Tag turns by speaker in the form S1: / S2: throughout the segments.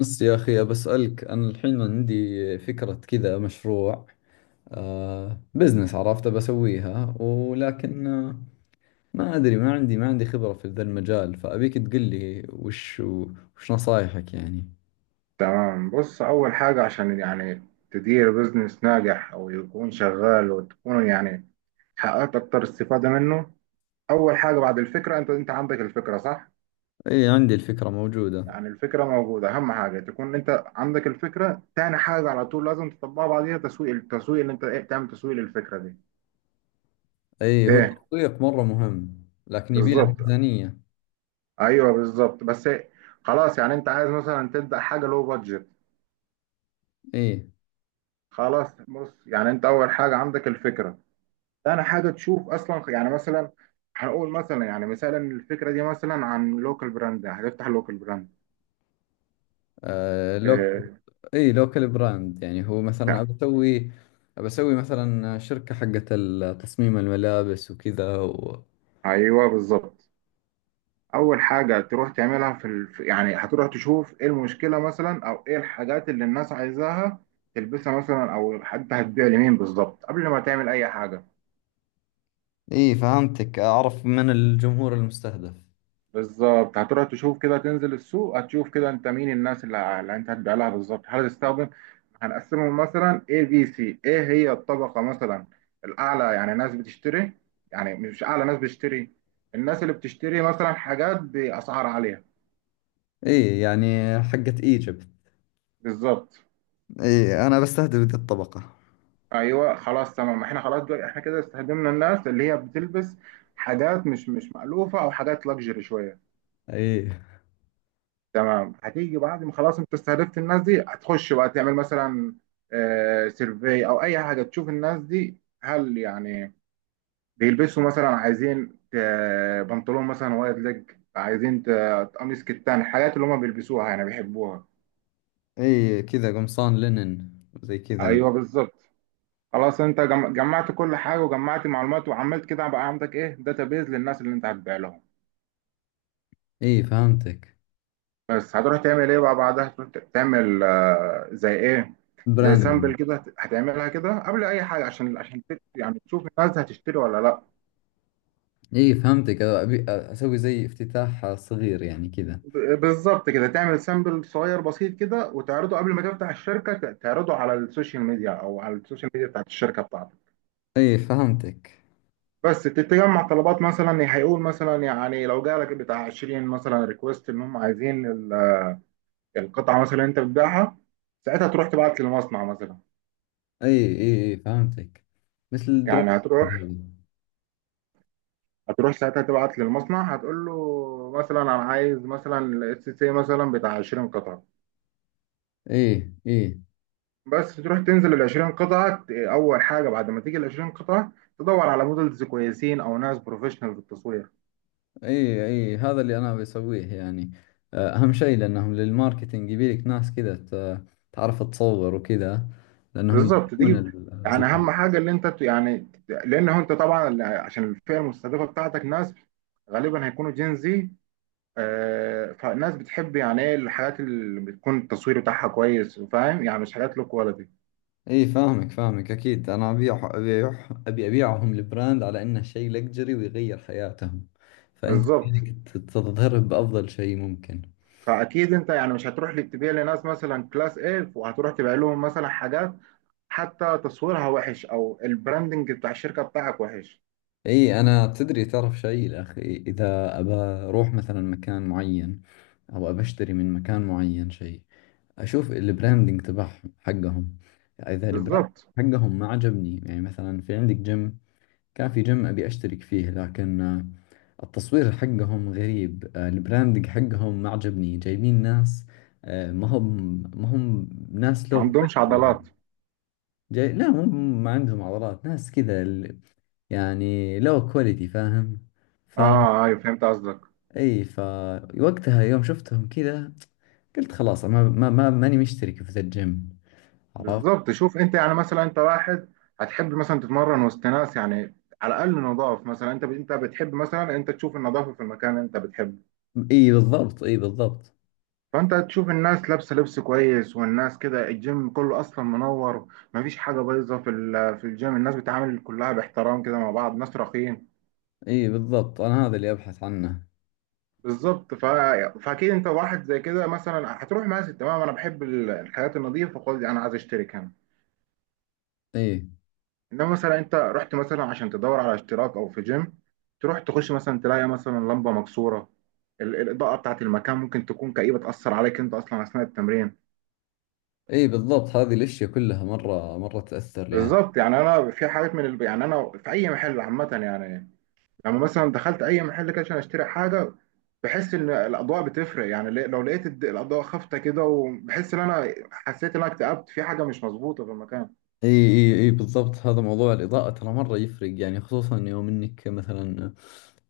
S1: بس يا أخي، بسألك أنا الحين عندي فكرة كذا مشروع، بزنس، عرفت بسويها، ولكن ما أدري، ما عندي خبرة في ذا المجال، فأبيك تقول لي وش نصايحك يعني.
S2: تمام، بص. أول حاجة عشان يعني تدير بزنس ناجح أو يكون شغال، وتكون يعني حققت أكتر استفادة منه. أول حاجة بعد الفكرة، أنت عندك الفكرة، صح؟
S1: أي، عندي الفكرة موجودة.
S2: يعني الفكرة موجودة، أهم حاجة تكون أنت عندك الفكرة. تاني حاجة على طول لازم تطبقها بعديها تسويق. اللي أنت إيه تعمل تسويق للفكرة دي،
S1: أي، هو
S2: ليه؟
S1: التسويق مرة مهم، لكن يبي له
S2: بالظبط.
S1: ميزانية.
S2: أيوه، بالظبط، بس. خلاص، يعني أنت عايز مثلا تبدأ حاجة لو بادجت.
S1: أي،
S2: خلاص، بص، يعني أنت أول حاجة عندك الفكرة. انا حاجه تشوف اصلا يعني مثلا، هنقول مثلا يعني مثلا الفكره دي مثلا عن لوكال براند، هتفتح لوكال براند
S1: آه لوك
S2: آه
S1: أي لوكال براند، يعني هو مثلا
S2: بتاع.
S1: أبي أسوي، أبي أسوي مثلا شركة حقت تصميم الملابس وكذا.
S2: ايوه، بالظبط. اول حاجه تروح تعملها في يعني هتروح تشوف ايه المشكله مثلا، او ايه الحاجات اللي الناس عايزاها تلبسها مثلا، او حتى هتبيع لمين بالظبط قبل ما تعمل اي حاجه.
S1: اي فهمتك، اعرف من الجمهور المستهدف.
S2: بالظبط، هتروح تشوف كده، تنزل السوق، هتشوف كده انت مين الناس اللي انت هتبيع لها بالظبط. هتستخدم هنقسمهم مثلا A B C. ايه هي الطبقة مثلا الأعلى؟ يعني ناس بتشتري. يعني مش أعلى، ناس بتشتري، الناس اللي بتشتري مثلا حاجات بأسعار عالية.
S1: اي يعني حقت ايجيبت.
S2: بالظبط.
S1: اي، انا بستهدف ذي الطبقة.
S2: أيوه، خلاص، تمام. احنا خلاص دول، احنا كده استخدمنا الناس اللي هي بتلبس حاجات مش مألوفة أو حاجات لاكجري شوية.
S1: اي،
S2: تمام. هتيجي بعد ما خلاص انت استهدفت الناس دي، هتخش بقى تعمل مثلا سيرفي او اي حاجه تشوف الناس دي هل يعني بيلبسوا مثلا. عايزين بنطلون مثلا وايد ليج، عايزين قميص كتان، الحاجات اللي هم بيلبسوها يعني بيحبوها.
S1: اي كذا قمصان لينن زي كذا يعني.
S2: ايوه، بالظبط. خلاص انت جمعت كل حاجه، وجمعت معلومات، وعملت كده. بقى عندك ايه داتابيز للناس اللي انت هتبيع لهم.
S1: اي فهمتك.
S2: بس هتروح تعمل ايه بقى بعدها؟ تروح تعمل زي ايه، زي
S1: براندنج.
S2: سامبل كده. هتعملها كده قبل اي حاجه عشان يعني تشوف الناس هتشتري ولا لا.
S1: اي فهمتك، ابي اسوي زي افتتاح صغير يعني كذا.
S2: بالظبط. كده تعمل سامبل صغير بسيط كده وتعرضه قبل ما تفتح الشركه، تعرضه على السوشيال ميديا او على السوشيال ميديا بتاعت الشركه بتاعتك.
S1: اي فهمتك.
S2: بس تتجمع طلبات. مثلا هيقول مثلا يعني لو جالك بتاع 20 مثلا ريكوست ان هم عايزين القطعه مثلا انت بتبيعها، ساعتها تروح تبعت للمصنع مثلا.
S1: اي، اي، اي فهمتك، مثل الدروب
S2: يعني
S1: شيبينج هذا.
S2: هتروح ساعتها تبعت للمصنع، هتقول له مثلا انا عايز مثلا الاس سي مثلا بتاع 20 قطعه.
S1: اي، اي،
S2: بس تروح تنزل ال 20 قطعه. اول حاجه بعد ما تيجي ال 20 قطعه، تدور على مودلز كويسين او ناس بروفيشنال في التصوير.
S1: اي، اي هذا اللي انا بسويه يعني. اهم شيء لانهم للماركتينج يبيلك ناس كذا تعرف تصور وكذا، لانهم
S2: بالظبط،
S1: يدرون
S2: تجيب. يعني
S1: الزبائن.
S2: اهم حاجه اللي انت يعني، لان هو انت طبعا عشان الفئه المستهدفه بتاعتك ناس غالبا هيكونوا جين زي. فالناس بتحب يعني ايه الحاجات اللي بتكون التصوير بتاعها كويس، فاهم؟ يعني مش حاجات لو كواليتي.
S1: اي فاهمك فاهمك، اكيد انا ابي ابيعهم البراند على انه شيء لكجري ويغير حياتهم، فانت
S2: بالظبط.
S1: يبيلك تظهره بافضل شيء ممكن.
S2: فاكيد انت يعني مش هتروح لي تبيع لناس مثلا كلاس ايه وهتروح تبيع لهم مثلا حاجات حتى تصويرها وحش او البراندنج بتاع الشركه بتاعك وحش.
S1: اي، انا تدري تعرف شيء يا اخي، اذا ابى اروح مثلا مكان معين او ابى اشتري من مكان معين شيء، اشوف البراندنج تبعهم حقهم، اذا البراند
S2: بالظبط،
S1: حقهم ما عجبني. يعني مثلا في عندك جيم، كان في جيم ابي اشترك فيه، لكن التصوير حقهم غريب، البراندنج حقهم ما عجبني، جايبين ناس، ما هم ناس
S2: ما
S1: لو
S2: عندهمش
S1: كواليتي،
S2: عضلات.
S1: جاي لا، مو ما عندهم عضلات، ناس كذا يعني لو كواليتي، فاهم؟ ف
S2: اه، ايوه، فهمت قصدك.
S1: اي، وقتها يوم شفتهم كذا قلت خلاص، ما ما ما ماني مشترك في ذا الجيم، عرفت؟
S2: بالظبط. شوف، انت يعني مثلا انت واحد هتحب مثلا تتمرن وسط ناس، يعني على الاقل نضاف مثلا. انت بتحب مثلا انت تشوف النظافه في المكان اللي انت بتحبه.
S1: اي بالضبط، اي بالضبط.
S2: فانت هتشوف الناس لابسه لبس كويس، والناس كده الجيم كله اصلا منور، مفيش حاجه بايظه في الجيم. الناس بتعامل كلها باحترام كده مع بعض، ناس راقيين.
S1: اي بالضبط، انا هذا اللي ابحث عنه.
S2: بالظبط. فاكيد انت واحد زي كده مثلا هتروح ماسك تمام، انا بحب الحياه النظيفه خالص، انا عايز اشترك هنا.
S1: اي،
S2: انما مثلا انت رحت مثلا عشان تدور على اشتراك او في جيم، تروح تخش مثلا تلاقي مثلا لمبه مكسوره. الاضاءه بتاعت المكان ممكن تكون كئيبه، تاثر عليك انت اصلا اثناء التمرين.
S1: اي بالضبط، هذه الاشياء كلها مرة مرة تأثر يعني.
S2: بالظبط. يعني انا في حاجات يعني انا في اي محل عامه يعني. لما مثلا دخلت اي محل كده عشان اشتري حاجه، بحس ان الاضواء بتفرق يعني. لو لقيت الاضواء خافته كده، وبحس ان انا حسيت ان انا اكتئبت، في حاجه مش مظبوطه في المكان.
S1: اي، اي، اي بالضبط، هذا موضوع الإضاءة، ترى مرة يفرق يعني، خصوصا يوم انك مثلا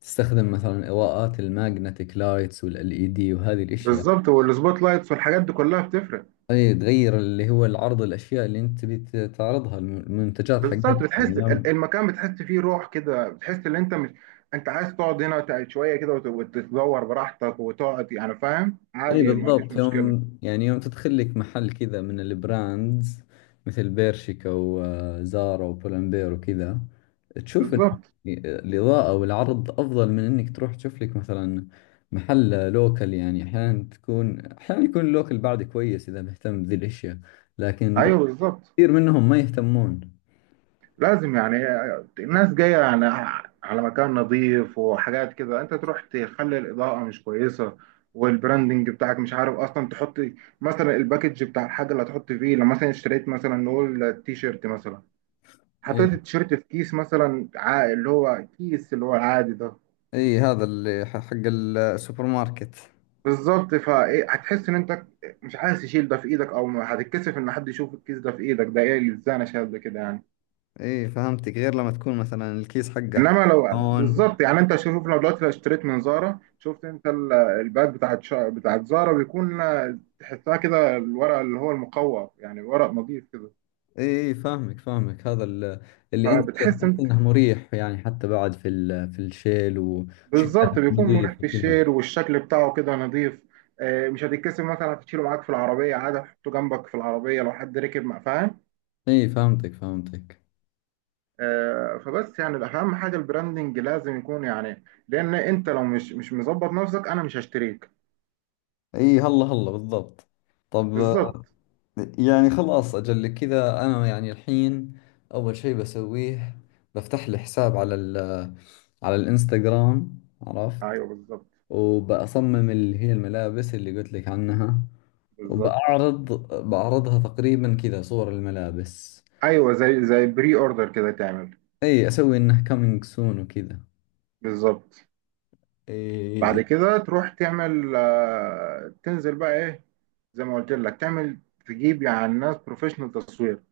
S1: تستخدم مثلا إضاءات الماجنتيك لايتس والال اي دي وهذه الاشياء.
S2: بالظبط، والسبوت لايتس والحاجات دي كلها بتفرق.
S1: اي، تغير اللي هو العرض، الاشياء اللي انت تبي تعرضها، المنتجات
S2: بالظبط.
S1: حقتك يعني
S2: بتحس
S1: يوم.
S2: المكان بتحس فيه روح كده، بتحس ان انت مش انت عايز تقعد هنا شويه كده وتتدور براحتك وتقعد يعني، فاهم؟
S1: اي
S2: عادي، ما فيش
S1: بالضبط،
S2: مشكله.
S1: يوم يعني يوم تدخل لك محل كذا من البراندز مثل بيرشيكا وزارا وبولمبير وكذا، تشوف انه
S2: بالظبط.
S1: الاضاءة والعرض افضل من انك تروح تشوف لك مثلا محل لوكل. يعني احيانا تكون، احيانا يكون اللوكل بعد كويس اذا مهتم بذي الاشياء، لكن
S2: ايوه، بالظبط.
S1: كثير منهم ما يهتمون.
S2: لازم يعني الناس جاية يعني على مكان نظيف وحاجات كده، انت تروح تخلي الإضاءة مش كويسة، والبراندنج بتاعك مش عارف اصلا تحط، مثلا الباكج بتاع الحاجة اللي هتحط فيه. لو مثلا اشتريت مثلا نقول التيشيرت مثلا،
S1: اي،
S2: حطيت التيشيرت في كيس مثلا اللي هو كيس اللي هو العادي ده.
S1: اي هذا اللي حق السوبر ماركت.
S2: بالظبط. فايه هتحس ان انت مش عايز تشيل ده في ايدك، او هتتكسف ان حد يشوف الكيس ده في ايدك، ده ايه اللي ازاي انا شايل ده كده يعني.
S1: اي فهمتك، غير لما تكون مثلا الكيس حقه
S2: انما لو
S1: كرتون.
S2: بالظبط، يعني انت شوف، لو دلوقتي لو اشتريت من زارا، شفت انت الباك بتاعت بتاعت زارا بيكون، تحسها كده الورق اللي هو المقوى، يعني ورق نظيف كده.
S1: اي فاهمك فاهمك، هذا اللي انت
S2: فبتحس
S1: تحس
S2: انت
S1: انه مريح يعني، حتى بعد في في الشيل وشكله
S2: بالظبط بيكون مريح
S1: نظيف
S2: في
S1: وكذا.
S2: الشيل، والشكل بتاعه كده نظيف. مش هتتكسر مثلا، هتشيله معاك في العربيه عادي، هتحطه جنبك في العربيه لو حد ركب مع، فاهم؟
S1: اي فهمتك فهمتك.
S2: فبس يعني الاهم حاجه البراندنج لازم يكون، يعني لان انت لو مش مظبط نفسك، انا مش هشتريك.
S1: اي، هلا هلا بالضبط. طب،
S2: بالظبط.
S1: يعني خلاص اجل كذا، انا يعني الحين اول شيء بسويه، بفتح لي حساب على على الانستغرام، عرفت؟
S2: ايوه، بالظبط،
S1: وبأصمم اللي هي الملابس اللي قلت لك عنها،
S2: بالظبط.
S1: وبأعرض، بعرضها تقريبا كذا صور الملابس.
S2: ايوه، زي بري اوردر كده تعمل.
S1: اي اسوي انه كامينج سون وكذا.
S2: بالظبط. بعد
S1: اي،
S2: كده تروح تعمل تنزل بقى ايه، زي ما قلت لك. تعمل تجيب يعني ناس بروفيشنال تصوير،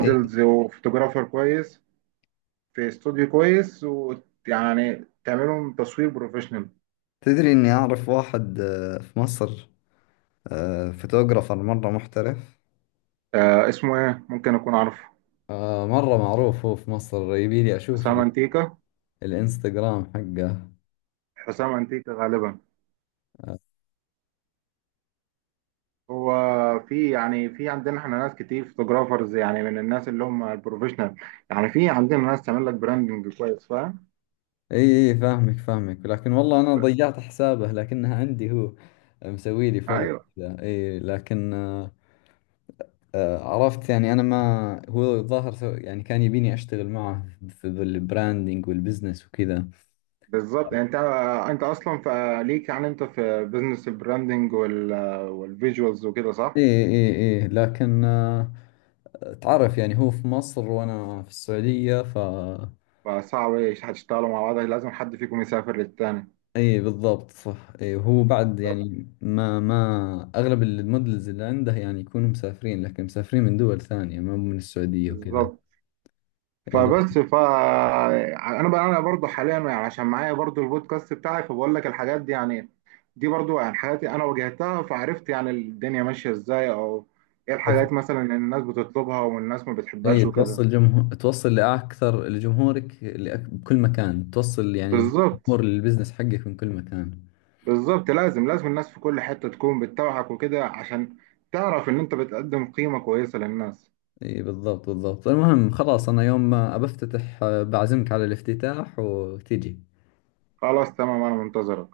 S1: اي
S2: وفوتوغرافر كويس، في استوديو كويس ويعني تعملهم تصوير بروفيشنال.
S1: تدري اني اعرف واحد في مصر، فوتوغرافر مرة محترف،
S2: آه، اسمه ايه؟ ممكن اكون عارفه.
S1: مرة معروف، هو في مصر، يبي لي اشوف
S2: حسام انتيكا.
S1: الانستغرام حقه.
S2: حسام انتيكا غالبا
S1: آه،
S2: هو. في، يعني في عندنا احنا ناس كتير فوتوغرافرز، يعني من الناس اللي هم البروفيشنال. يعني في عندنا ناس تعمل لك براندنج كويس، فاهم؟
S1: اي، اي فاهمك فاهمك، لكن والله انا ضيعت حسابه، لكنها عندي، هو مسوي لي فولو
S2: ايوه،
S1: كذا، اي لكن عرفت يعني، انا ما هو الظاهر يعني كان يبيني اشتغل معه في البراندنج والبزنس وكذا.
S2: بالظبط. يعني انت اصلا فليك يعني، انت في بزنس البراندنج والفيجوالز وكده، صح؟
S1: إيه، إيه، إيه لكن، تعرف يعني، هو في مصر وأنا في السعودية،
S2: فصعب، إيش هتشتغلوا مع بعض؟ لازم حد فيكم يسافر للتاني.
S1: إيه بالضبط، صح، إيه هو بعد يعني ما ما أغلب المودلز اللي عنده يعني يكونوا مسافرين، لكن مسافرين من دول ثانية، ما من السعودية وكذا.
S2: بالظبط.
S1: إيه لكن،
S2: فبس انا بقى، انا برضو حاليا يعني عشان معايا برضو البودكاست بتاعي، فبقول لك الحاجات دي يعني. دي برضو يعني حاجاتي انا واجهتها، فعرفت يعني الدنيا ماشيه ازاي، او ايه
S1: كيف-
S2: الحاجات مثلا اللي الناس بتطلبها والناس ما بتحبهاش
S1: إيه
S2: وكده.
S1: توصل جمهور، توصل لأكثر لجمهورك بكل مكان، توصل يعني
S2: بالظبط،
S1: الجمهور للبزنس حقك من كل مكان.
S2: بالظبط. لازم لازم الناس في كل حتة تكون بتتابعك وكده، عشان تعرف ان انت بتقدم قيمة كويسة للناس.
S1: اي بالضبط بالضبط، المهم خلاص، انا يوم ما بفتتح بعزمك على الافتتاح وتجي.
S2: خلاص، تمام. انا منتظرك.